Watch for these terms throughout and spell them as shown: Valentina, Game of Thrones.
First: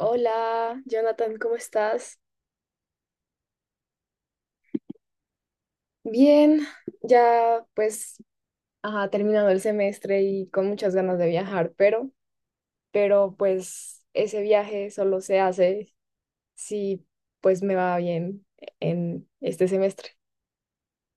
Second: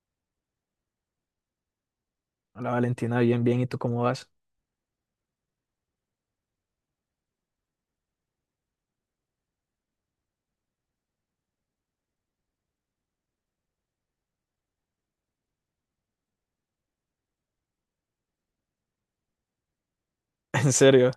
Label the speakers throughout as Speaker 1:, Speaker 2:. Speaker 1: Hola, Jonathan, ¿cómo estás?
Speaker 2: Hola Valentina, bien, bien. ¿Y tú cómo vas?
Speaker 1: Bien, ya pues ajá, terminado el semestre y con muchas ganas de viajar, pero pues ese viaje solo se hace si pues me va bien en este semestre.
Speaker 2: En serio.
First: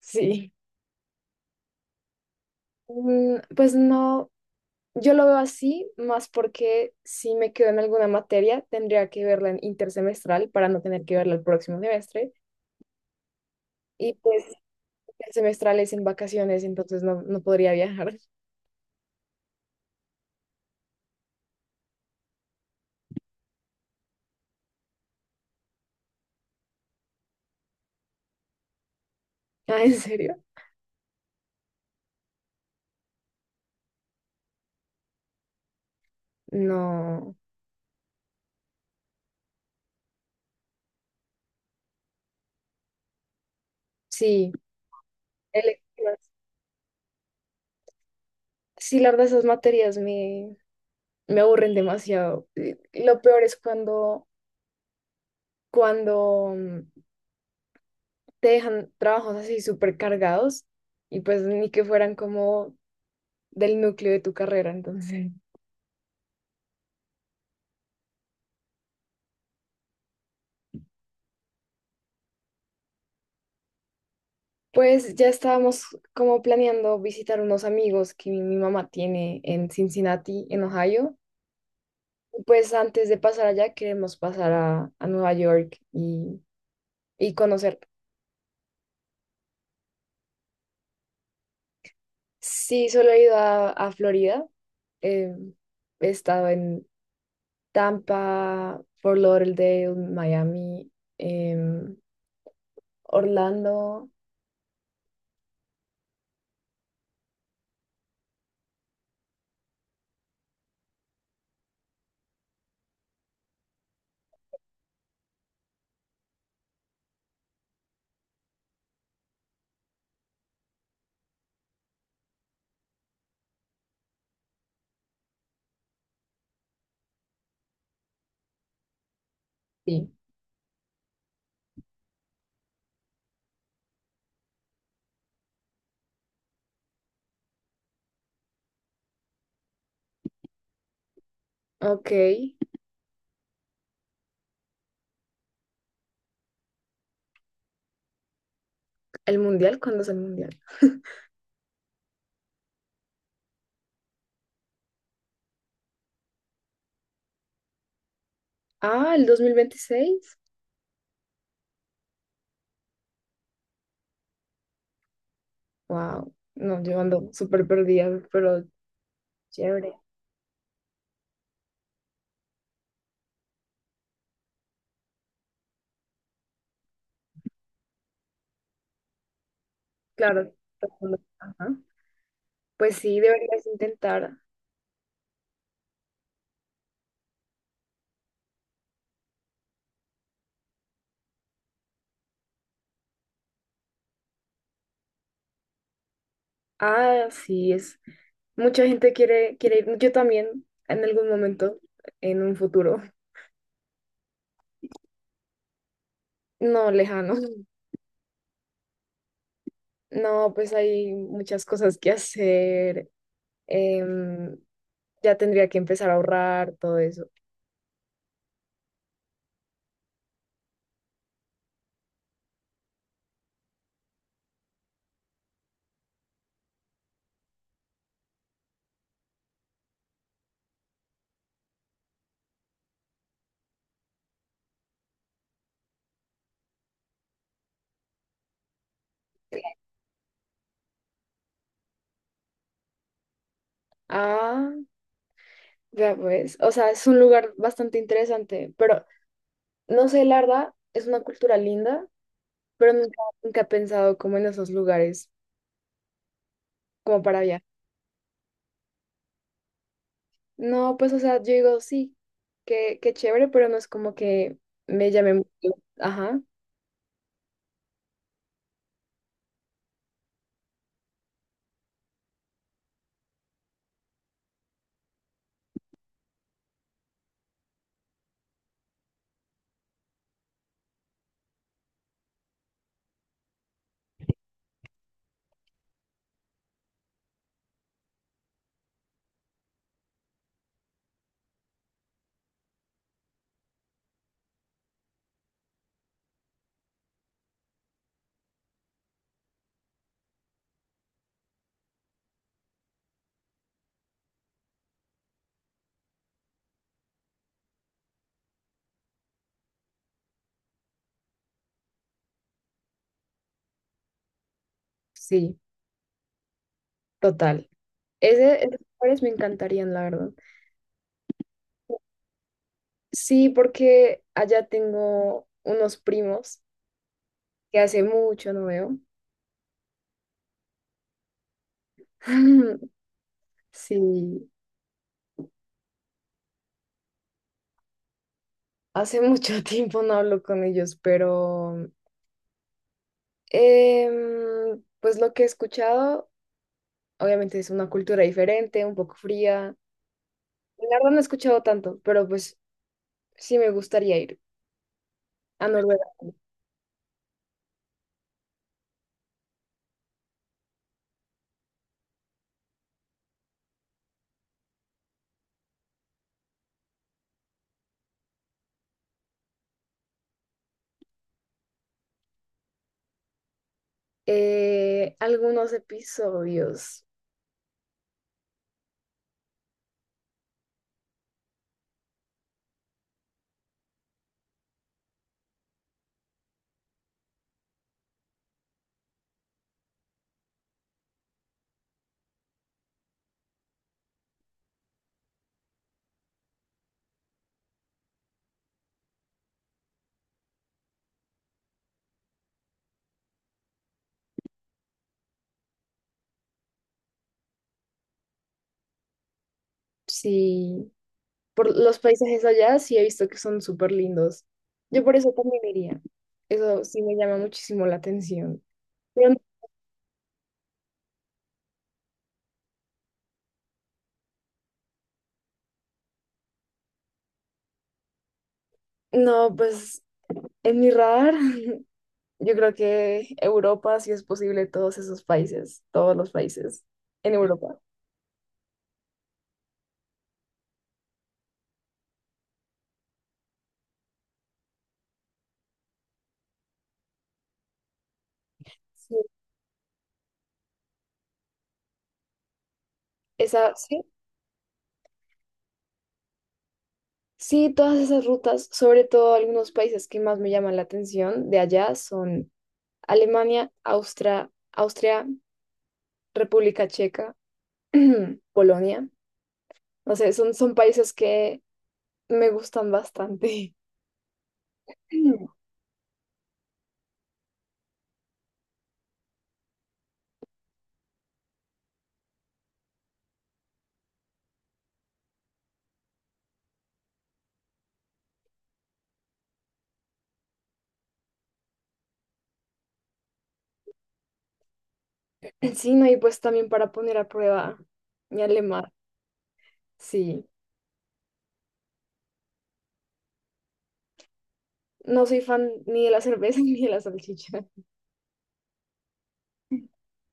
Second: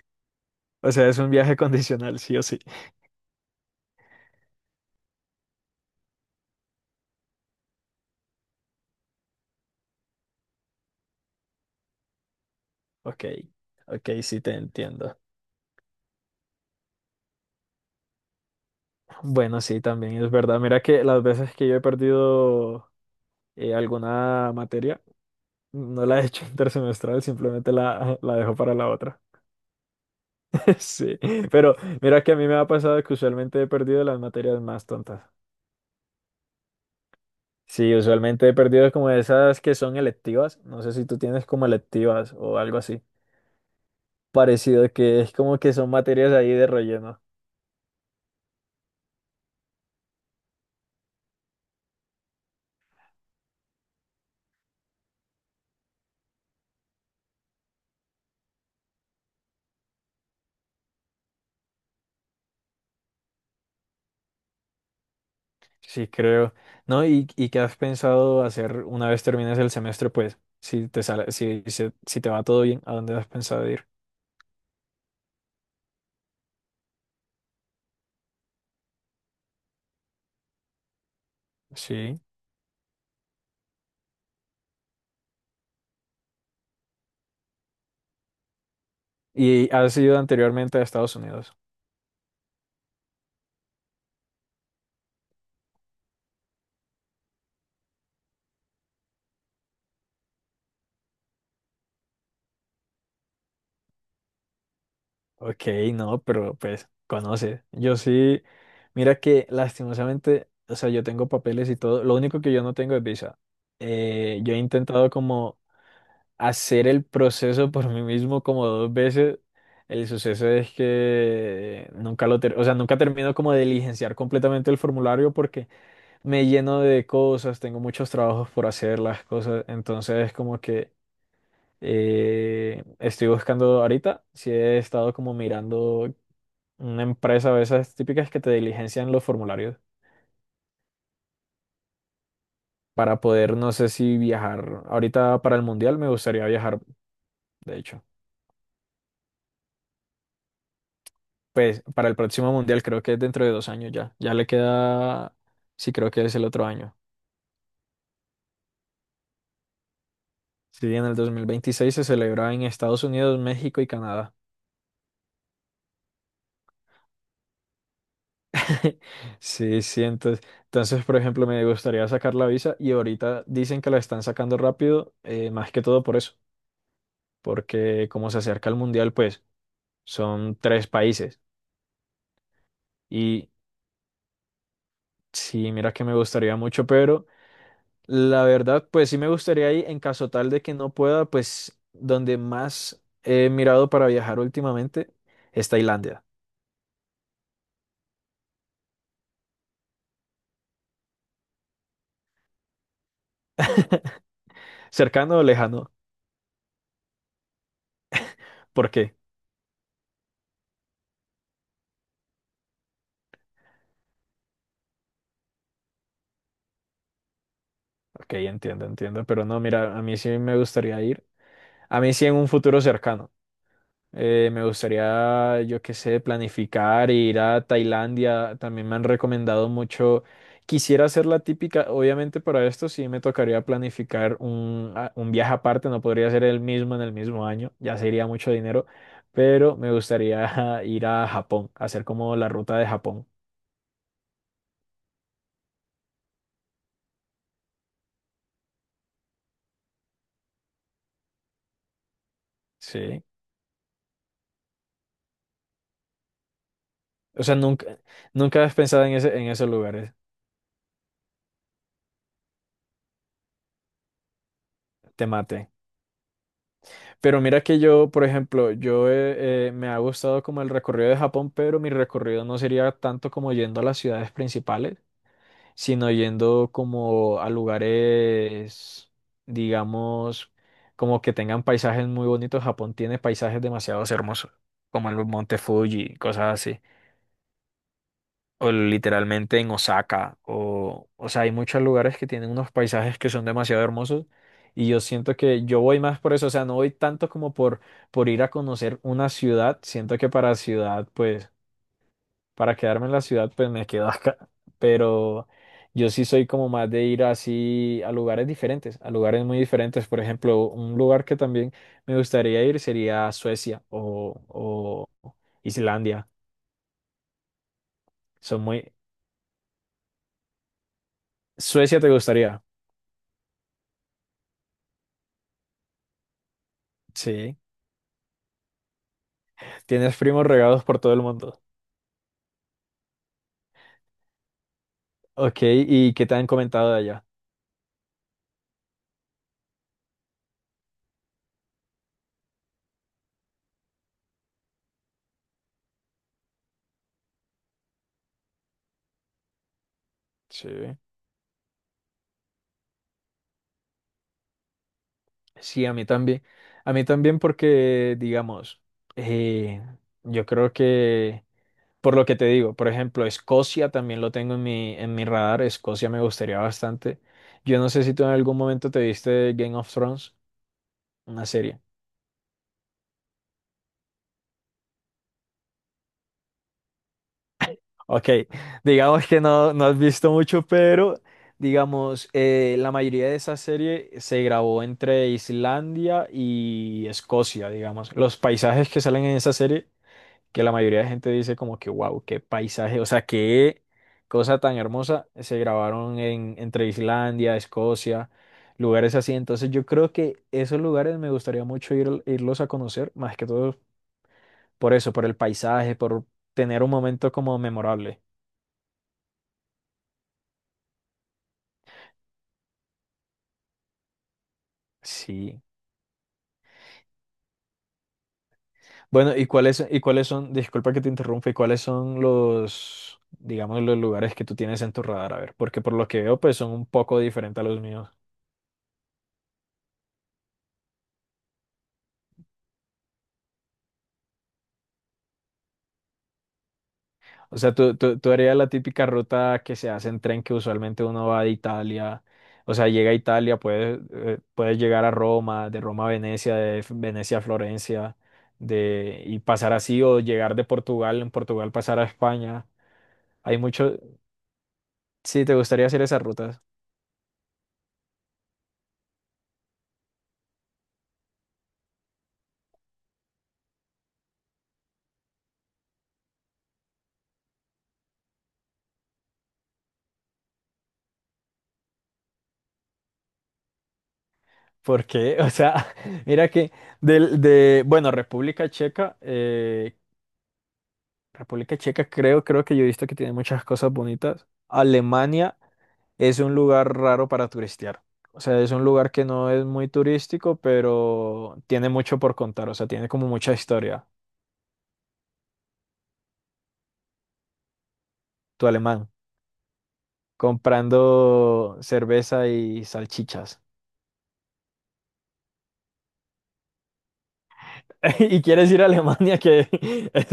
Speaker 1: Sí.
Speaker 2: O sea, es un viaje condicional, sí o sí.
Speaker 1: Pues no, yo lo veo así, más porque si me quedo en alguna materia, tendría que verla en intersemestral para no tener que verla el próximo semestre.
Speaker 2: Ok, ok,
Speaker 1: Y
Speaker 2: sí
Speaker 1: pues
Speaker 2: te entiendo.
Speaker 1: el semestral es en vacaciones, entonces no, no podría viajar.
Speaker 2: Bueno, sí, también es verdad. Mira que las veces que yo he perdido alguna materia, no la he hecho intersemestral, simplemente la dejo para la otra.
Speaker 1: Ah, ¿en serio?
Speaker 2: Sí, pero mira que a mí me ha pasado que usualmente he perdido las materias más tontas.
Speaker 1: No,
Speaker 2: Sí, usualmente he perdido como esas que son electivas. No sé si tú tienes como electivas o algo así.
Speaker 1: sí.
Speaker 2: Parecido, que es como que son
Speaker 1: Electivas.
Speaker 2: materias ahí de relleno.
Speaker 1: Sí, la verdad, esas materias me, me aburren demasiado. Y lo peor es cuando, cuando, te dejan trabajos así súper cargados y pues ni que fueran como del núcleo de tu carrera. Entonces,
Speaker 2: Sí, creo. ¿No? ¿Y qué has pensado hacer una vez termines el semestre? Pues, si te sale, si te va todo bien, ¿a dónde has pensado ir?
Speaker 1: pues ya estábamos como planeando visitar unos amigos que mi mamá tiene en Cincinnati, en Ohio.
Speaker 2: Sí.
Speaker 1: Y pues antes de pasar allá, queremos pasar a Nueva York y conocer.
Speaker 2: ¿Y has ido anteriormente a Estados Unidos?
Speaker 1: Sí, solo he ido a Florida. Eh, he estado en Tampa, Fort Lauderdale, Miami, em, Orlando.
Speaker 2: Ok, no, pero pues conoce. Yo sí, mira que lastimosamente, o sea, yo tengo papeles y todo. Lo único que yo no tengo es visa. Yo he intentado como hacer el proceso por mí mismo como dos veces. El suceso es que nunca o sea, nunca termino como de diligenciar completamente el formulario porque me lleno de cosas, tengo muchos trabajos por hacer las cosas,
Speaker 1: Sí.
Speaker 2: entonces como que estoy buscando ahorita, si he estado como mirando una empresa de esas típicas que te diligencian los formularios
Speaker 1: Ok.
Speaker 2: para poder, no sé si viajar ahorita para el mundial, me gustaría viajar, de hecho.
Speaker 1: ¿El mundial? ¿Cuándo es el mundial?
Speaker 2: Pues para el próximo mundial creo que es dentro de 2 años ya. Ya le queda, sí creo que es el otro año.
Speaker 1: Ah, el 2026.
Speaker 2: Sí, en el 2026 se celebra en Estados Unidos, México y Canadá.
Speaker 1: Wow. No, yo ando súper perdida, pero
Speaker 2: Sí,
Speaker 1: chévere.
Speaker 2: sí, entonces, por ejemplo, me gustaría sacar la visa y ahorita dicen que la están sacando rápido, más que todo por eso, porque como se acerca el mundial, pues
Speaker 1: Claro.
Speaker 2: son tres
Speaker 1: Todo el mundo-
Speaker 2: países
Speaker 1: ajá. Pues sí,
Speaker 2: y
Speaker 1: deberías intentar.
Speaker 2: sí, mira que me gustaría mucho, pero la verdad, pues sí me gustaría ir en caso tal de que no pueda, pues donde más he mirado para viajar últimamente es Tailandia.
Speaker 1: Ah, sí, es. Mucha gente quiere, quiere ir. Yo también, en algún momento, en un futuro.
Speaker 2: Cercano o lejano,
Speaker 1: No, lejano.
Speaker 2: ¿por qué?
Speaker 1: No, pues hay muchas cosas que hacer. em, ya tendría que empezar a ahorrar todo eso.
Speaker 2: Ok, entiendo, entiendo, pero no, mira, a mí sí me gustaría ir, a mí sí en un futuro cercano. Me gustaría, yo qué sé, planificar, e ir a Tailandia. También me han recomendado mucho. Quisiera hacer la típica, obviamente para esto sí me tocaría planificar un viaje aparte, no podría ser el mismo en el mismo año, ya sería mucho dinero, pero me gustaría ir a Japón, hacer como la ruta de Japón.
Speaker 1: Ah, ya pues. O sea, es un lugar bastante interesante, pero no sé, la verdad, es una cultura linda, pero nunca,
Speaker 2: Sí.
Speaker 1: nunca he pensado como en esos lugares, como para
Speaker 2: O sea,
Speaker 1: allá.
Speaker 2: nunca, nunca has pensado en ese, en esos lugares.
Speaker 1: No, pues, o sea, yo digo, sí, qué, qué chévere, pero no es como que me
Speaker 2: Te
Speaker 1: llame
Speaker 2: mate.
Speaker 1: mucho. Ajá,
Speaker 2: Pero mira que yo, por ejemplo, yo me ha gustado como el recorrido de Japón, pero mi recorrido no sería tanto como yendo a las ciudades principales, sino yendo como a lugares, digamos, como que tengan paisajes muy bonitos. Japón tiene paisajes demasiado hermosos, como el Monte Fuji, cosas así o literalmente en Osaka, o sea, hay muchos lugares que tienen unos paisajes que son demasiado hermosos y yo siento que yo voy más por eso, o sea, no voy tanto como por ir a conocer una ciudad, siento que para ciudad, pues, para quedarme en la ciudad, pues me quedo acá, pero yo sí soy como más de ir así a lugares diferentes, a lugares muy diferentes, por ejemplo, un lugar que también me gustaría ir sería Suecia o
Speaker 1: sí,
Speaker 2: Islandia,
Speaker 1: total.
Speaker 2: son
Speaker 1: Ese, esos
Speaker 2: muy.
Speaker 1: lugares me encantarían, la verdad.
Speaker 2: Suecia te gustaría,
Speaker 1: Sí, porque allá tengo unos primos
Speaker 2: sí.
Speaker 1: que hace mucho no veo.
Speaker 2: Tienes primos regados por todo el mundo.
Speaker 1: Sí,
Speaker 2: Ok, ¿y qué te han comentado de allá?
Speaker 1: hace mucho tiempo no hablo con ellos, pero pues lo que he escuchado, obviamente es una cultura diferente, un poco fría. La
Speaker 2: Sí.
Speaker 1: verdad no he escuchado tanto, pero pues sí me gustaría ir a
Speaker 2: Sí, a mí
Speaker 1: Noruega.
Speaker 2: también. A mí también porque, digamos, eh, yo creo que, por lo que te digo, por ejemplo, Escocia también lo tengo en mi radar. Escocia me gustaría bastante. Yo no sé si tú en algún momento te viste Game of Thrones, una serie.
Speaker 1: Algunos episodios,
Speaker 2: Ok, digamos que no has visto mucho, pero digamos, la mayoría de esa serie se grabó entre Islandia y Escocia, digamos. Los paisajes que salen en esa serie, que la mayoría de gente dice como que, wow, qué paisaje, o sea, qué cosa tan hermosa, se grabaron entre Islandia, Escocia, lugares así. Entonces yo creo que esos lugares me gustaría mucho ir, irlos a conocer, más que todo por eso, por el paisaje, por tener un momento como memorable.
Speaker 1: sí. Por los paisajes allá sí he visto que son súper lindos. Yo por eso también
Speaker 2: Sí.
Speaker 1: iría. Eso sí me llama muchísimo la atención. Pero
Speaker 2: Bueno, ¿y cuáles son, disculpa que te interrumpa, y cuáles son los, digamos, los lugares que tú tienes en tu radar? A ver, porque por lo que veo, pues son un poco diferentes a los míos.
Speaker 1: no, pues en mi radar, yo creo que Europa, si es posible, todos esos países, todos los países en
Speaker 2: O sea,
Speaker 1: Europa.
Speaker 2: tú harías la típica ruta que se hace en tren que usualmente uno va de Italia, o sea, llega a Italia, puedes llegar a Roma, de Roma a Venecia, Venecia a Florencia,
Speaker 1: Sí.
Speaker 2: y pasar así, o llegar de Portugal, en Portugal pasar a España. Hay
Speaker 1: Esa,
Speaker 2: mucho,
Speaker 1: sí,
Speaker 2: sí, ¿te gustaría hacer esas rutas?
Speaker 1: sí, todas esas rutas, sobre todo algunos países que más me llaman la atención de allá son Alemania, Austria, Austria, República Checa, Polonia. No sé, son, son países que me gustan bastante.
Speaker 2: ¿Por qué? O sea, mira que bueno, República Checa, República Checa creo que yo he visto que tiene muchas cosas bonitas. Alemania es un lugar raro para turistear. O sea, es un lugar que no es muy turístico, pero tiene mucho por contar. O sea, tiene como mucha historia.
Speaker 1: Sí, no, y pues también para poner a prueba mi
Speaker 2: Tu
Speaker 1: alemán,
Speaker 2: alemán,
Speaker 1: sí.
Speaker 2: comprando cerveza y salchichas.
Speaker 1: No soy fan ni de la cerveza ni de la salchicha.
Speaker 2: Y quieres ir a Alemania, que es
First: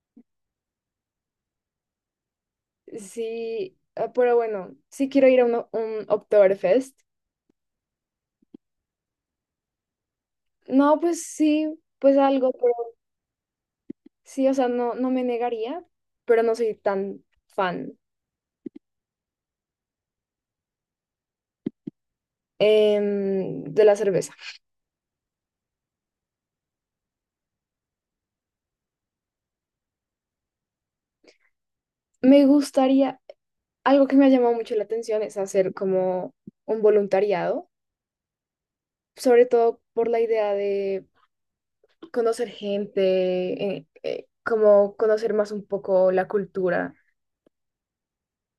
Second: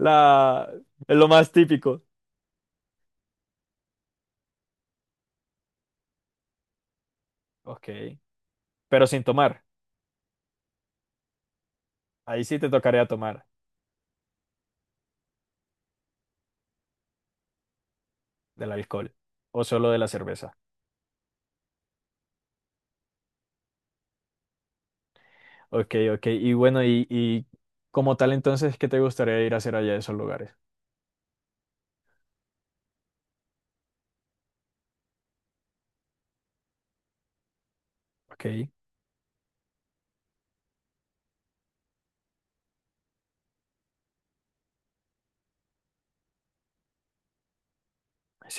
Speaker 2: la, es lo más típico.
Speaker 1: Sí, ah, pero bueno, sí quiero ir a un Oktoberfest.
Speaker 2: Ok, pero sin tomar.
Speaker 1: No, pues sí, pues
Speaker 2: Ahí
Speaker 1: algo,
Speaker 2: sí te
Speaker 1: pero
Speaker 2: tocaría tomar
Speaker 1: sí, o sea, no, no me negaría, pero no soy tan fan
Speaker 2: del alcohol o solo de la cerveza.
Speaker 1: de la cerveza.
Speaker 2: Ok, ok. Y bueno, y como tal entonces, ¿qué te gustaría ir a hacer allá a esos lugares?
Speaker 1: Me gustaría, algo que me ha llamado mucho la atención es hacer como un voluntariado,
Speaker 2: Ok,
Speaker 1: sobre todo por la idea de conocer gente, como conocer más un poco la cultura.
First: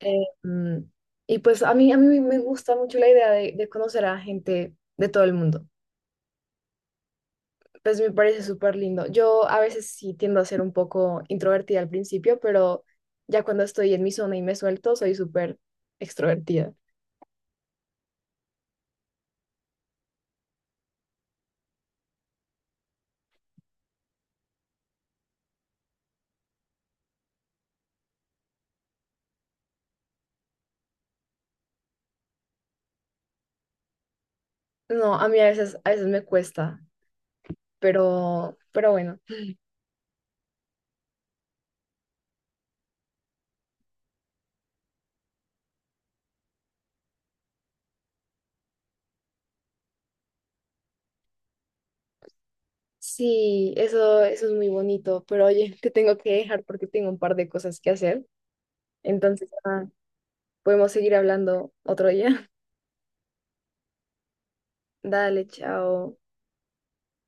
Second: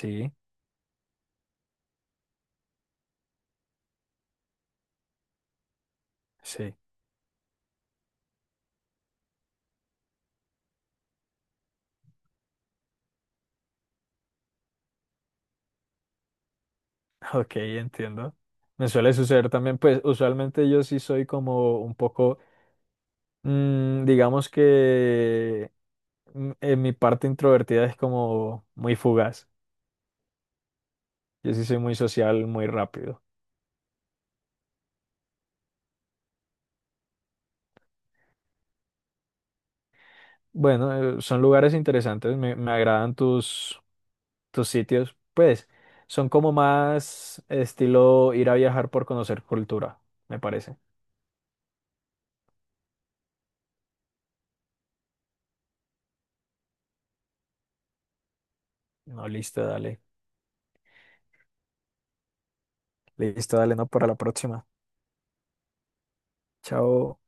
Speaker 1: Eh, mm, y pues a mí me gusta mucho la idea de conocer a gente de todo el mundo.
Speaker 2: sí.
Speaker 1: Pues me parece súper lindo. Yo a veces sí tiendo a ser un poco introvertida al principio, pero ya cuando estoy en mi zona y me suelto, soy súper extrovertida.
Speaker 2: Ok, entiendo. Me suele suceder también, pues usualmente yo sí soy como un poco, digamos que en mi parte introvertida es como muy fugaz. Yo sí soy muy social, muy rápido.
Speaker 1: No, a mí a veces me cuesta, pero bueno.
Speaker 2: Bueno, son lugares interesantes. Me agradan tus sitios, pues son como más estilo ir a viajar por conocer cultura, me parece.
Speaker 1: Sí, eso es muy bonito, pero oye, te tengo que dejar porque tengo un par de cosas que hacer.
Speaker 2: No,
Speaker 1: Entonces,
Speaker 2: listo,
Speaker 1: ah,
Speaker 2: dale.
Speaker 1: podemos seguir hablando otro día.
Speaker 2: Listo, dale, no, para la próxima.
Speaker 1: Dale, chao.
Speaker 2: Chao.